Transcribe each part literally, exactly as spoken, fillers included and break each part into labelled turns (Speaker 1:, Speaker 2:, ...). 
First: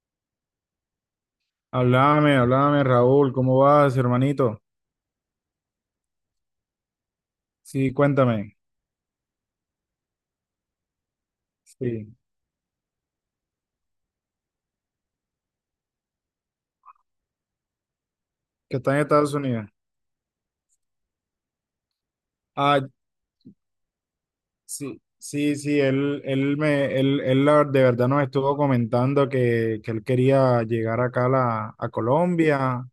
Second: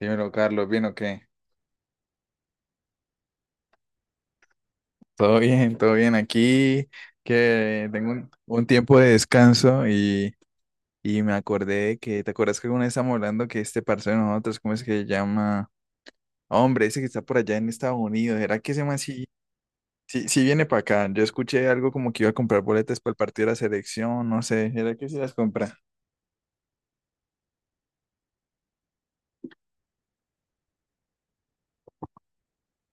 Speaker 1: Dímelo, Carlos, ¿bien o qué?
Speaker 2: Háblame, háblame, Raúl, ¿cómo vas, hermanito?
Speaker 1: Todo bien, todo bien. Aquí que
Speaker 2: Sí,
Speaker 1: tengo un,
Speaker 2: cuéntame.
Speaker 1: un tiempo de descanso y, y me acordé de
Speaker 2: Sí,
Speaker 1: que, ¿te acuerdas que alguna vez estábamos hablando que este parcero de nosotros, ¿cómo es que se llama? Hombre, ese que está por allá en Estados Unidos, ¿era que
Speaker 2: que
Speaker 1: ese
Speaker 2: está
Speaker 1: man
Speaker 2: en
Speaker 1: sí,
Speaker 2: Estados Unidos.
Speaker 1: sí, sí viene para acá? Yo escuché algo como que iba a comprar
Speaker 2: Ah,
Speaker 1: boletas para el partido de la selección, no sé, ¿era
Speaker 2: sí,
Speaker 1: que sí las
Speaker 2: sí,
Speaker 1: compra?
Speaker 2: sí, él, él me, él, él la- de verdad nos estuvo comentando que, que él quería llegar acá a, la, a Colombia,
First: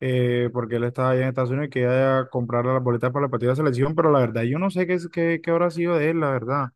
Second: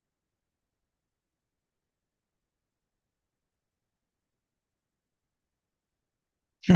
Speaker 2: eh, porque él estaba allá en Estados Unidos y quería comprar las boletas para la partida de selección, pero la verdad, yo no sé qué, es- qué, qué habrá sido de él, la verdad.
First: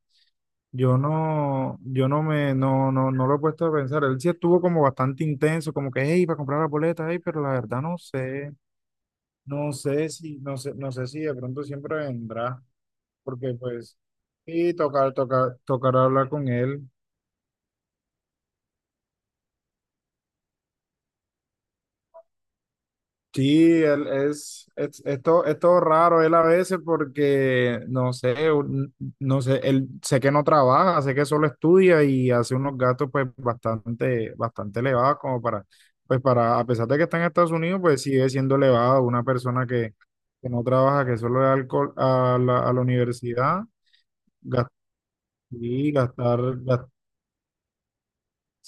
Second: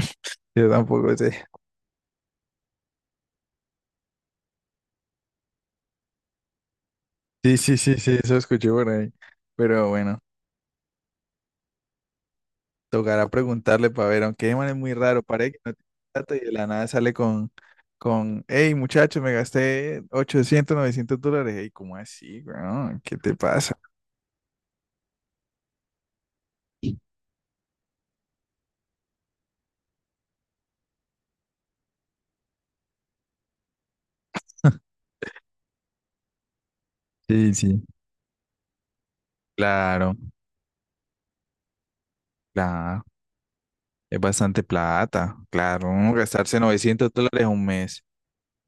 Speaker 1: Yo
Speaker 2: Yo
Speaker 1: tampoco sé.
Speaker 2: no, yo no me, no, no, No lo he puesto a pensar. Él sí estuvo como bastante intenso, como que, hey, para comprar la boleta, hey, pero la
Speaker 1: Sí, sí,
Speaker 2: verdad no
Speaker 1: sí, sí, eso
Speaker 2: sé,
Speaker 1: escuché por ahí.
Speaker 2: no
Speaker 1: Pero
Speaker 2: sé
Speaker 1: bueno.
Speaker 2: si, no sé, no sé si de pronto siempre vendrá,
Speaker 1: Tocará
Speaker 2: porque
Speaker 1: preguntarle
Speaker 2: pues,
Speaker 1: para ver, aunque Eman
Speaker 2: y
Speaker 1: es muy
Speaker 2: tocar,
Speaker 1: raro, parece
Speaker 2: tocar,
Speaker 1: que no tiene
Speaker 2: tocar hablar
Speaker 1: plata y
Speaker 2: con
Speaker 1: de la nada
Speaker 2: él.
Speaker 1: sale con, con, hey muchacho, me gasté ochocientos, novecientos dólares. Hey, ¿cómo así, weón? ¿Qué te
Speaker 2: Sí,
Speaker 1: pasa?
Speaker 2: él es, es, es todo, es todo raro él a veces porque, no sé, un- no sé, él sé que no trabaja, sé que solo estudia y hace unos gastos pues bastante, bastante elevados como para, pues para, a pesar de que está en Estados
Speaker 1: Sí,
Speaker 2: Unidos,
Speaker 1: sí.
Speaker 2: pues sigue siendo elevado una persona que,
Speaker 1: Claro,
Speaker 2: que no trabaja, que solo da alcohol a la, a la
Speaker 1: claro,
Speaker 2: universidad,
Speaker 1: es bastante
Speaker 2: gastar,
Speaker 1: plata, claro, uno
Speaker 2: gastar,
Speaker 1: gastarse
Speaker 2: gas-
Speaker 1: novecientos dólares un mes,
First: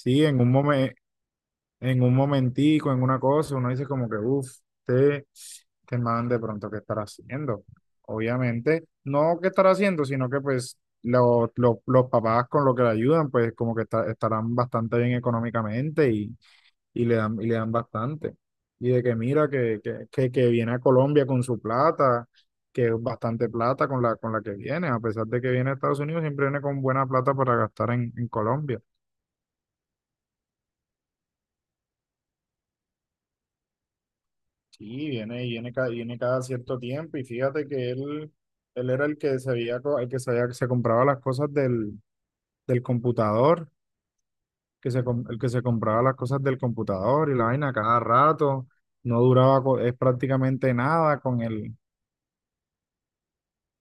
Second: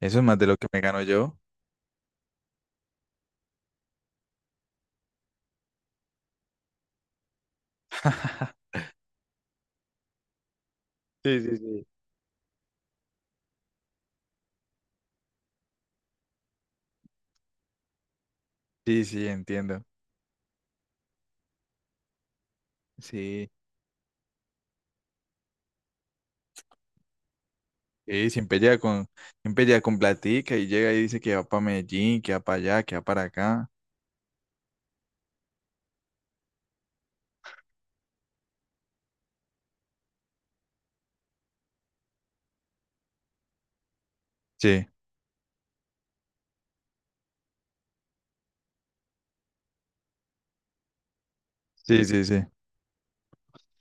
Speaker 1: eso es más
Speaker 2: en
Speaker 1: de
Speaker 2: un
Speaker 1: lo que me
Speaker 2: momento,
Speaker 1: gano yo.
Speaker 2: en un momentico, en una cosa, uno dice como que, uff, te te man de pronto, ¿qué estará haciendo? Obviamente, no qué estará haciendo, sino que pues
Speaker 1: Sí,
Speaker 2: lo-
Speaker 1: sí,
Speaker 2: lo-
Speaker 1: sí.
Speaker 2: los papás con lo que le ayudan, pues como que está- estarán bastante bien económicamente y, y le dan, y le dan bastante. Y de
Speaker 1: Sí,
Speaker 2: que
Speaker 1: sí,
Speaker 2: mira, que,
Speaker 1: entiendo.
Speaker 2: que, que, que viene a Colombia con su plata, que es bastante
Speaker 1: Sí,
Speaker 2: plata con la, con la que viene, a pesar de que viene a Estados Unidos, siempre viene con buena plata para gastar en, en
Speaker 1: sí, siempre llega
Speaker 2: Colombia.
Speaker 1: con, siempre llega con platica y llega y dice que va para Medellín, que va para allá, que va para acá.
Speaker 2: Sí, viene, viene, ca- viene cada cierto tiempo y fíjate que él, él era el que se había, co- el que se había- se compraba las cosas del, del computador,
Speaker 1: Sí,
Speaker 2: que se, com- el que se compraba las cosas del computador y la vaina cada rato, no duraba co- es prácticamente nada con el,
Speaker 1: sí, sí, sí.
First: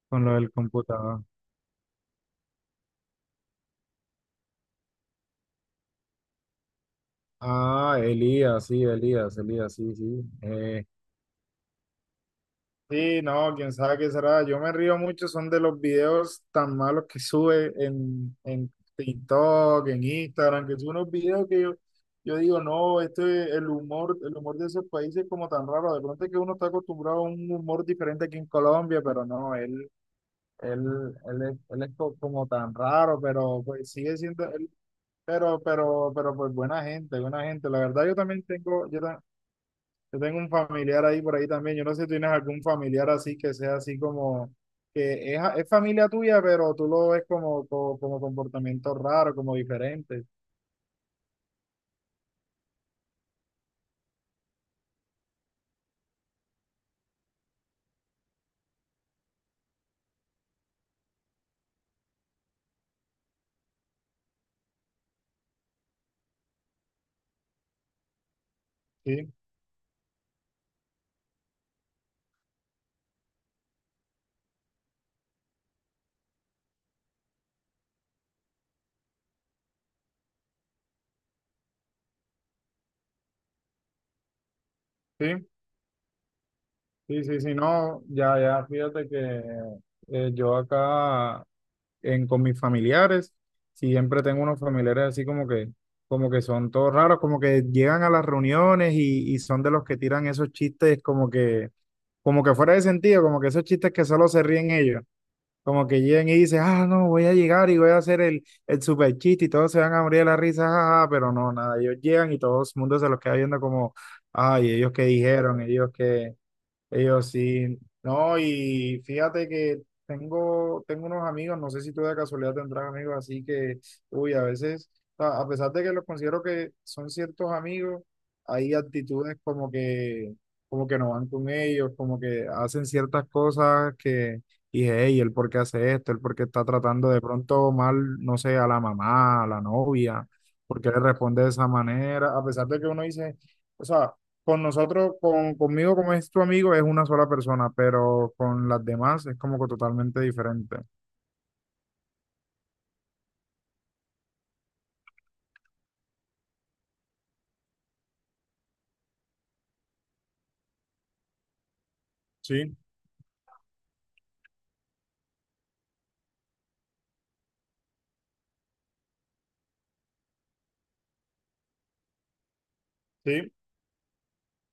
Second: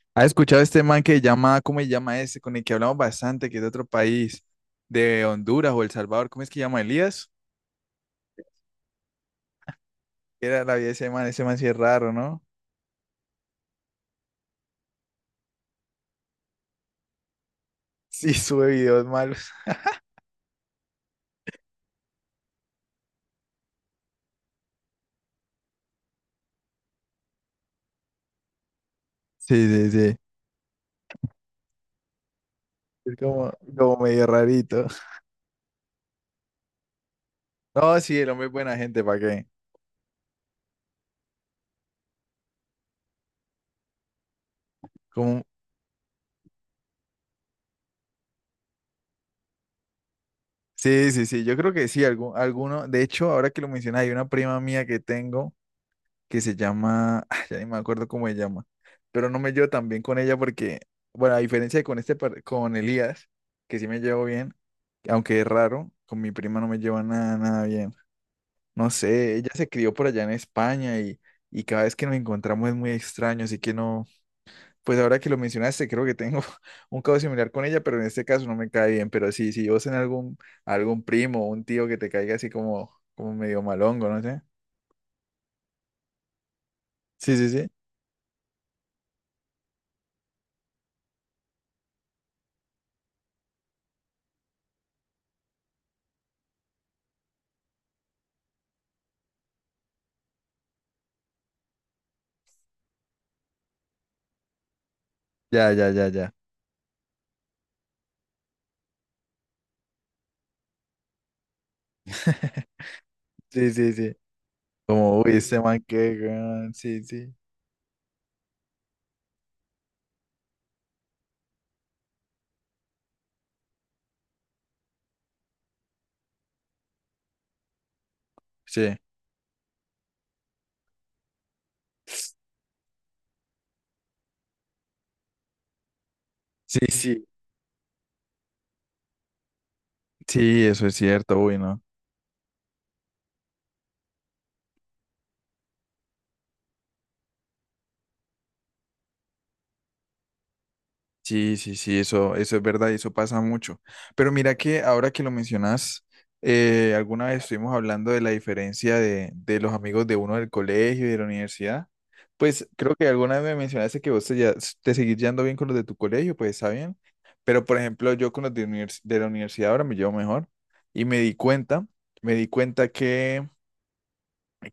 Speaker 2: con
Speaker 1: ¿Has
Speaker 2: lo del
Speaker 1: escuchado este man que
Speaker 2: computador.
Speaker 1: llama, cómo se llama ese, con el que hablamos bastante, que es de otro país, de Honduras o El Salvador? ¿Cómo es que llama Elías?
Speaker 2: Ah, Elías, sí, Elías, Elías, sí, sí,
Speaker 1: ¿Qué era la
Speaker 2: eh,
Speaker 1: vida de ese man, ese man sí es raro, ¿no?
Speaker 2: sí, no, quién sabe qué será. Yo me río mucho, son de los videos tan malos que sube
Speaker 1: Sí,
Speaker 2: en,
Speaker 1: sube
Speaker 2: en
Speaker 1: videos malos.
Speaker 2: TikTok, en Instagram, que son unos videos que yo, yo digo, no, este, el humor, el humor de esos países es como tan raro. De pronto es que uno está acostumbrado a un humor diferente aquí en Colombia, pero
Speaker 1: Sí,
Speaker 2: no,
Speaker 1: sí,
Speaker 2: él,
Speaker 1: sí.
Speaker 2: él, él, es, él es co- como tan
Speaker 1: Es
Speaker 2: raro,
Speaker 1: como,
Speaker 2: pero pues
Speaker 1: como
Speaker 2: sigue
Speaker 1: medio
Speaker 2: siendo, él,
Speaker 1: rarito.
Speaker 2: pero, pero, pero pues buena gente, buena gente. La
Speaker 1: No,
Speaker 2: verdad yo
Speaker 1: sí, el
Speaker 2: también
Speaker 1: hombre es buena
Speaker 2: tengo, yo,
Speaker 1: gente, ¿para qué?
Speaker 2: yo tengo un familiar ahí por ahí también. Yo no sé si tienes algún familiar así que sea así como que es,
Speaker 1: Como,
Speaker 2: es familia tuya, pero tú lo ves como, como, como comportamiento raro, como diferente.
Speaker 1: sí, sí, sí, yo creo que sí, algún, alguno. De hecho, ahora que lo mencionas, hay una prima mía que tengo, que se llama, ah, ya ni me acuerdo cómo se llama, pero no me llevo tan bien con ella porque, bueno, a diferencia de con este, par- con Elías, que sí me llevo bien, aunque es raro, con mi prima no me llevo nada, nada bien. No
Speaker 2: Sí,
Speaker 1: sé, ella se crió por allá en España y, y cada vez que nos encontramos es muy extraño, así que no, pues ahora que lo mencionaste, creo que tengo un caso similar con ella, pero en este caso no me cae bien, pero sí, si vos en algún, algún primo o un tío que te caiga así como, como medio malongo, no sé.
Speaker 2: sí, sí,
Speaker 1: Sí,
Speaker 2: sí,
Speaker 1: sí,
Speaker 2: sí,
Speaker 1: sí.
Speaker 2: no, ya, ya, fíjate que eh, yo acá en, con mis familiares siempre tengo unos familiares así como que, como que son todos raros, como que llegan a las reuniones y, y son de los que tiran esos chistes como que, como que fuera de sentido, como que esos chistes que solo se ríen ellos.
Speaker 1: Ya,
Speaker 2: Como
Speaker 1: ya,
Speaker 2: que
Speaker 1: ya,
Speaker 2: llegan
Speaker 1: ya.
Speaker 2: y dicen, ah, no, voy a llegar y voy a hacer el, el super chiste y todos se van a morir de la risa, jaja, pero no, nada, ellos llegan y todo el mundo se los queda viendo
Speaker 1: Sí, sí,
Speaker 2: como,
Speaker 1: sí.
Speaker 2: ay, ellos qué
Speaker 1: Como, uy, este
Speaker 2: dijeron,
Speaker 1: man
Speaker 2: ellos
Speaker 1: que,
Speaker 2: qué.
Speaker 1: weón, sí,
Speaker 2: Ellos
Speaker 1: sí.
Speaker 2: sí. No, y fíjate que tengo, tengo unos amigos, no sé si tú de casualidad tendrás amigos, así que, uy, a veces, a a pesar de que los considero que son ciertos amigos, hay
Speaker 1: Sí,
Speaker 2: actitudes como que, como que no van con ellos, como que hacen ciertas cosas que dije, hey, ¿el por qué hace esto? ¿El por qué está
Speaker 1: sí,
Speaker 2: tratando de
Speaker 1: sí.
Speaker 2: pronto mal, no sé, a la mamá, a la novia?
Speaker 1: Sí,
Speaker 2: ¿Por
Speaker 1: eso
Speaker 2: qué
Speaker 1: es
Speaker 2: le
Speaker 1: cierto,
Speaker 2: responde de
Speaker 1: uy,
Speaker 2: esa
Speaker 1: ¿no?
Speaker 2: manera? A pesar de que uno dice... O sea, con nosotros, con, conmigo como es tu amigo, es una sola persona, pero con las demás es como que totalmente diferente.
Speaker 1: Sí, sí, sí, eso, eso es verdad y eso pasa mucho. Pero mira que ahora que lo mencionas, eh, alguna vez estuvimos hablando de la diferencia de, de los amigos de uno del colegio y de la universidad. Pues
Speaker 2: Sí,
Speaker 1: creo que alguna vez me mencionaste que vos te, ya- te seguís llevando bien con los de tu colegio, pues está bien. Pero por ejemplo, yo con los de, univers- de la universidad ahora me llevo mejor y me di cuenta, me di cuenta que
Speaker 2: sí,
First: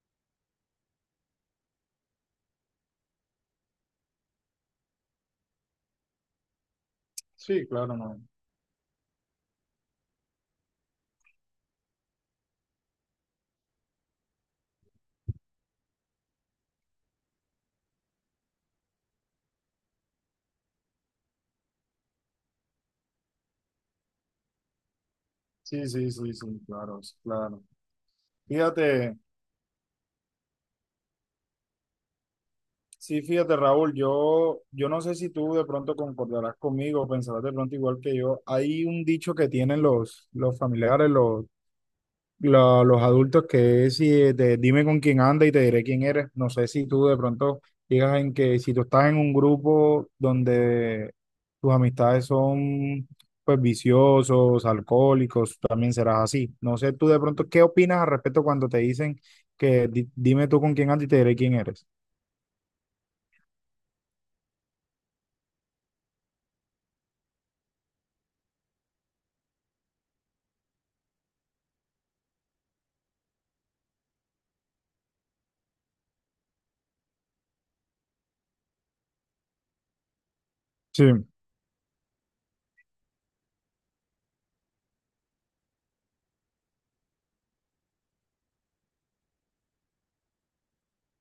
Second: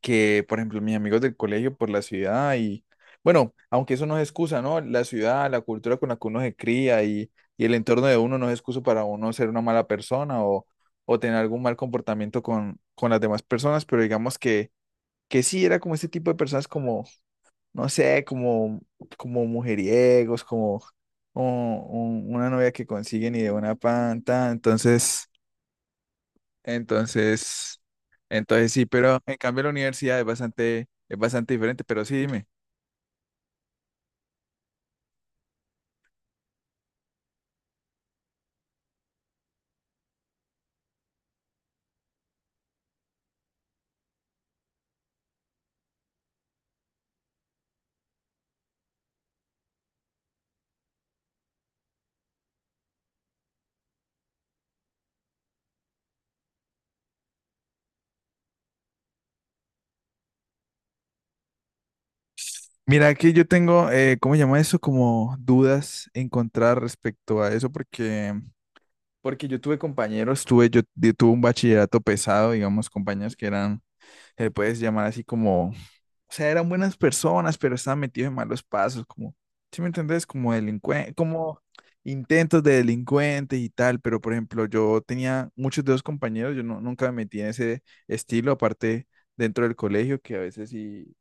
Speaker 1: que, por ejemplo, mis amigos del colegio por la ciudad y, bueno, aunque eso no es excusa, ¿no? La ciudad, la cultura con la que uno se cría y, y
Speaker 2: sí,
Speaker 1: el
Speaker 2: claro,
Speaker 1: entorno de
Speaker 2: no.
Speaker 1: uno no es excusa para uno ser una mala persona o, o tener algún mal comportamiento con, con las demás personas, pero digamos que, que sí, era como este tipo de personas como, no sé, como, como mujeriegos, como... o un- una novia que consiguen y de una panta, entonces
Speaker 2: Sí, sí, sí, sí, claro, sí, claro.
Speaker 1: entonces, entonces sí,
Speaker 2: Fíjate,
Speaker 1: pero en cambio la universidad es bastante, es bastante diferente, pero sí, dime.
Speaker 2: sí, fíjate, Raúl, yo, yo no sé si tú de pronto concordarás conmigo, pensarás de pronto igual que yo. Hay un dicho que tienen los, los familiares, los, la- los adultos que es si de, dime con quién anda y te diré quién eres. No sé si tú de pronto digas en que si tú estás en un grupo donde tus amistades son pues viciosos, alcohólicos, también serás así. No sé tú de pronto qué opinas al respecto cuando te dicen que di- dime tú con quién andas y te diré quién eres.
Speaker 1: Mira, aquí yo tengo, eh, ¿cómo se llama eso? Como dudas encontrar respecto a eso, porque, porque yo tuve compañeros, tuve, yo, yo tuve un bachillerato pesado, digamos, compañeros que eran, se les puedes llamar así como, o sea, eran buenas personas, pero estaban metidos en malos pasos, como, ¿sí me entendés? Como
Speaker 2: Sí,
Speaker 1: delincuente, como intentos de delincuentes y tal, pero por ejemplo, yo tenía muchos de los compañeros, yo no, nunca me metí en ese estilo, aparte dentro del colegio, que a veces sí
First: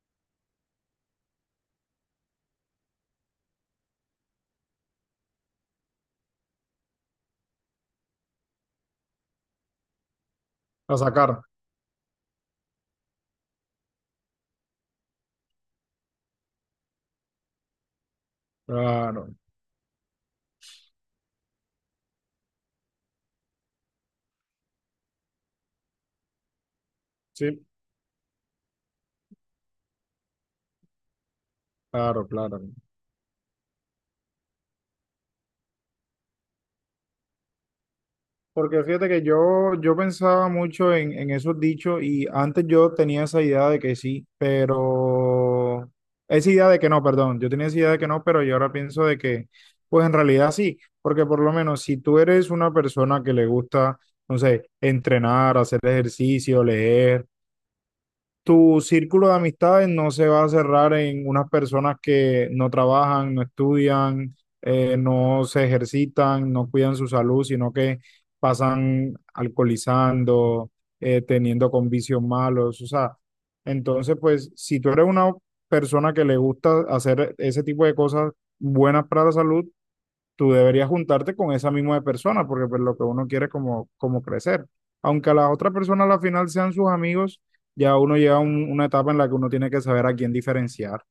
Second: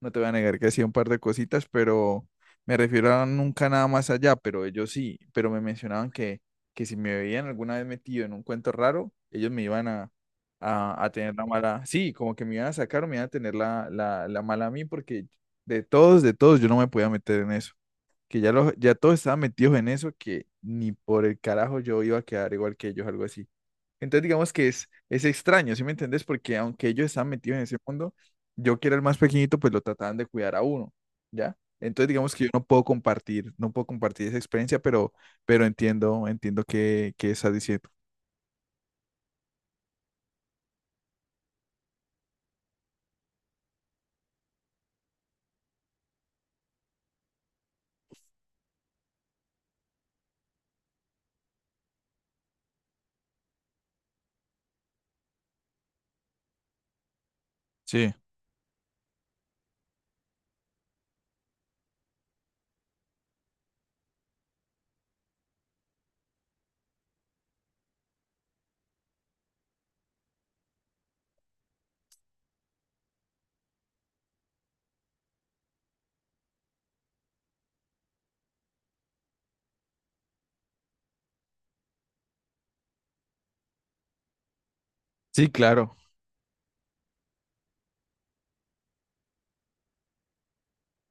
Speaker 1: no te voy a negar que hacía un par de cositas, pero me refiero a nunca nada más allá, pero ellos sí, pero me mencionaban que, que si me veían alguna vez metido en un cuento raro, ellos me iban a,
Speaker 2: a
Speaker 1: a, a tener
Speaker 2: sacar.
Speaker 1: la mala, sí, como que me iban a sacar o me iban a tener la, la, la mala a mí, porque de todos, de todos, yo no me podía meter en eso, que ya, los ya todos
Speaker 2: Claro,
Speaker 1: estaban metidos en eso, que ni por el carajo yo iba a quedar igual que ellos, algo así. Entonces digamos que es, es extraño, ¿sí me entendés? Porque aunque ellos estaban metidos en
Speaker 2: sí,
Speaker 1: ese mundo, yo que era el más pequeñito, pues lo trataban de cuidar a uno, ¿ya? Entonces
Speaker 2: claro,
Speaker 1: digamos que yo
Speaker 2: claro.
Speaker 1: no puedo compartir, no puedo compartir esa experiencia, pero, pero entiendo, entiendo qué, qué estás diciendo.
Speaker 2: Porque fíjate que yo, yo pensaba mucho en, en esos dichos y antes yo tenía esa idea de que sí, pero esa idea de que no, perdón, yo tenía esa idea de que no, pero yo ahora pienso de que, pues en realidad sí, porque por lo menos si tú eres una persona que le gusta, no sé, entrenar, hacer ejercicio, leer
Speaker 1: Sí.
Speaker 2: tu círculo de amistades no se va a cerrar en unas personas que no trabajan, no estudian, eh, no se ejercitan, no cuidan su salud, sino que pasan alcoholizando, eh, teniendo con vicios malos. O sea, entonces, pues, si tú eres una persona que le gusta hacer ese tipo de cosas buenas para la salud, tú deberías juntarte con esa misma persona, porque pues lo que uno quiere es como, como crecer. Aunque a
Speaker 1: Sí,
Speaker 2: la otra
Speaker 1: claro.
Speaker 2: persona a la final sean sus amigos, ya uno llega a un- una etapa en la que uno tiene que saber a quién diferenciar.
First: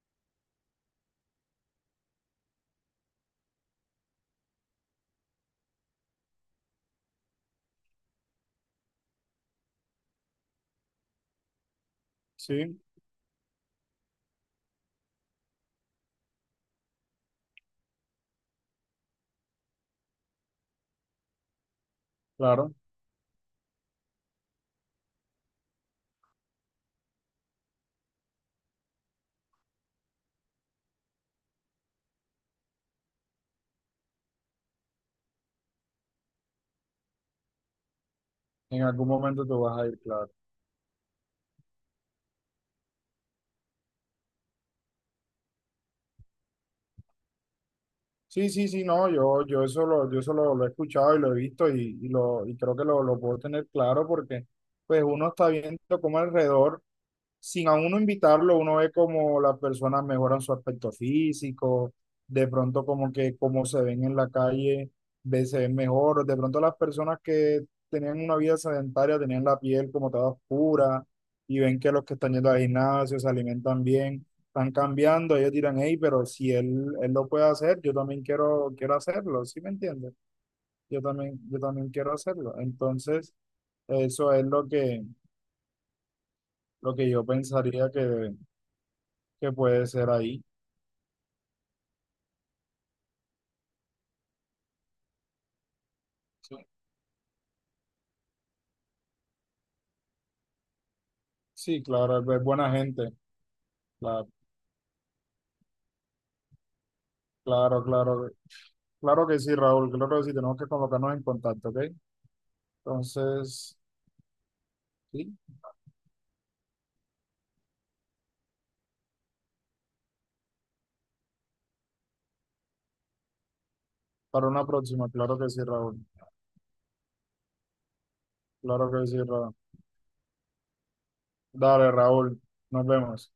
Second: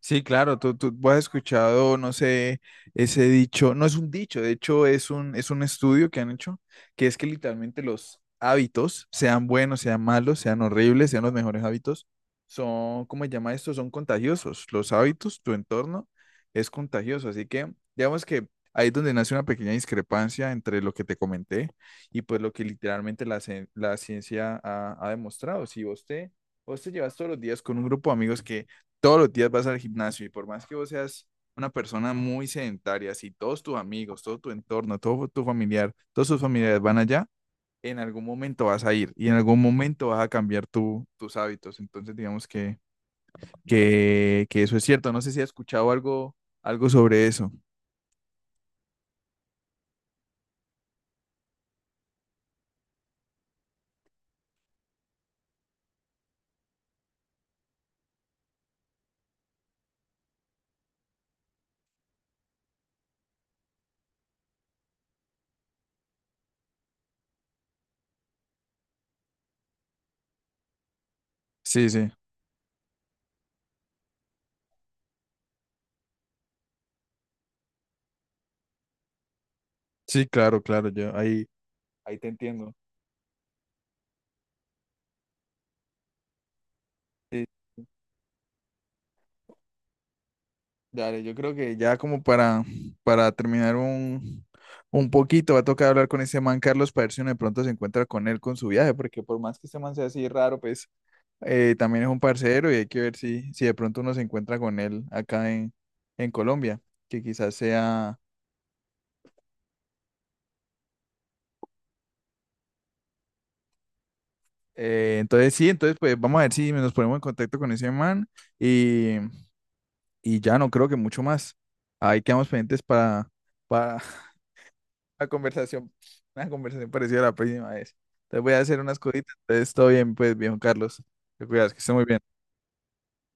Speaker 1: Sí, claro, tú, tú has escuchado, no sé, ese dicho, no es un dicho, de hecho es un, es un estudio que han hecho, que es que literalmente los hábitos, sean buenos, sean malos, sean horribles, sean los mejores hábitos,
Speaker 2: Sí,
Speaker 1: son, ¿cómo se llama esto? Son contagiosos. Los hábitos, tu entorno es contagioso, así que digamos que ahí es donde nace una pequeña discrepancia entre lo que te comenté y pues lo que
Speaker 2: claro.
Speaker 1: literalmente la, cien- la ciencia ha, ha demostrado. Si vos te, vos te llevas todos los días con un grupo de amigos que todos los días vas al gimnasio y por más que vos seas una persona muy sedentaria, si todos tus amigos, todo tu entorno, todo tu familiar, todos tus familiares van allá, en algún momento
Speaker 2: En
Speaker 1: vas a
Speaker 2: algún
Speaker 1: ir y en
Speaker 2: momento
Speaker 1: algún
Speaker 2: tú vas a ir,
Speaker 1: momento vas a
Speaker 2: claro.
Speaker 1: cambiar tu, tus hábitos. Entonces, digamos que, que, que eso es cierto. No sé si has escuchado algo, algo sobre eso.
Speaker 2: Sí, sí, sí, no, yo, yo eso lo, yo eso lo, lo he escuchado y lo he visto y, y lo, y creo que lo, lo puedo tener claro porque pues uno está viendo cómo alrededor. Sin a uno invitarlo, uno ve como las personas mejoran su aspecto físico, de pronto como que como se ven en la calle, ve- se ven mejor, de pronto las personas que tenían una vida sedentaria tenían la piel como toda oscura y ven
Speaker 1: Sí,
Speaker 2: que los
Speaker 1: sí,
Speaker 2: que están yendo al gimnasio se alimentan bien, están cambiando, ellos dirán, hey, pero si él, él lo puede hacer, yo también quiero, quiero hacerlo, ¿sí me entiendes?
Speaker 1: sí, claro, claro,
Speaker 2: Yo
Speaker 1: yo
Speaker 2: también,
Speaker 1: ahí,
Speaker 2: yo también quiero
Speaker 1: ahí te
Speaker 2: hacerlo.
Speaker 1: entiendo.
Speaker 2: Entonces, eso es lo que, lo que yo
Speaker 1: Sí. Sí.
Speaker 2: pensaría que que puede ser ahí.
Speaker 1: Dale, yo creo que ya como para, para terminar un, un poquito, va a tocar hablar con ese
Speaker 2: Sí,
Speaker 1: man Carlos para ver si uno de pronto se encuentra con él con su viaje, porque por más que ese man sea así raro, pues eh,
Speaker 2: sí,
Speaker 1: también es un
Speaker 2: claro, es es buena
Speaker 1: parcero y hay que
Speaker 2: gente.
Speaker 1: ver si, si de pronto uno se
Speaker 2: La-
Speaker 1: encuentra con él acá en, en Colombia, que quizás
Speaker 2: Claro,
Speaker 1: sea...
Speaker 2: claro, claro que sí, Raúl, claro que sí, tenemos que colocarnos en contacto, ¿ok? Entonces,
Speaker 1: eh,
Speaker 2: sí,
Speaker 1: entonces sí, entonces pues vamos a ver si nos ponemos en contacto con ese man y, y ya no creo que mucho más. Ahí quedamos pendientes para, para,
Speaker 2: para una próxima,
Speaker 1: una
Speaker 2: claro que sí,
Speaker 1: conversación,
Speaker 2: Raúl,
Speaker 1: una conversación parecida a la próxima vez. Te voy a hacer
Speaker 2: claro
Speaker 1: unas
Speaker 2: que sí,
Speaker 1: cositas.
Speaker 2: Raúl.
Speaker 1: Entonces, todo bien, pues, viejo Carlos. Te cuidas, que
Speaker 2: Dale,
Speaker 1: esté muy bien.
Speaker 2: Raúl, nos vemos.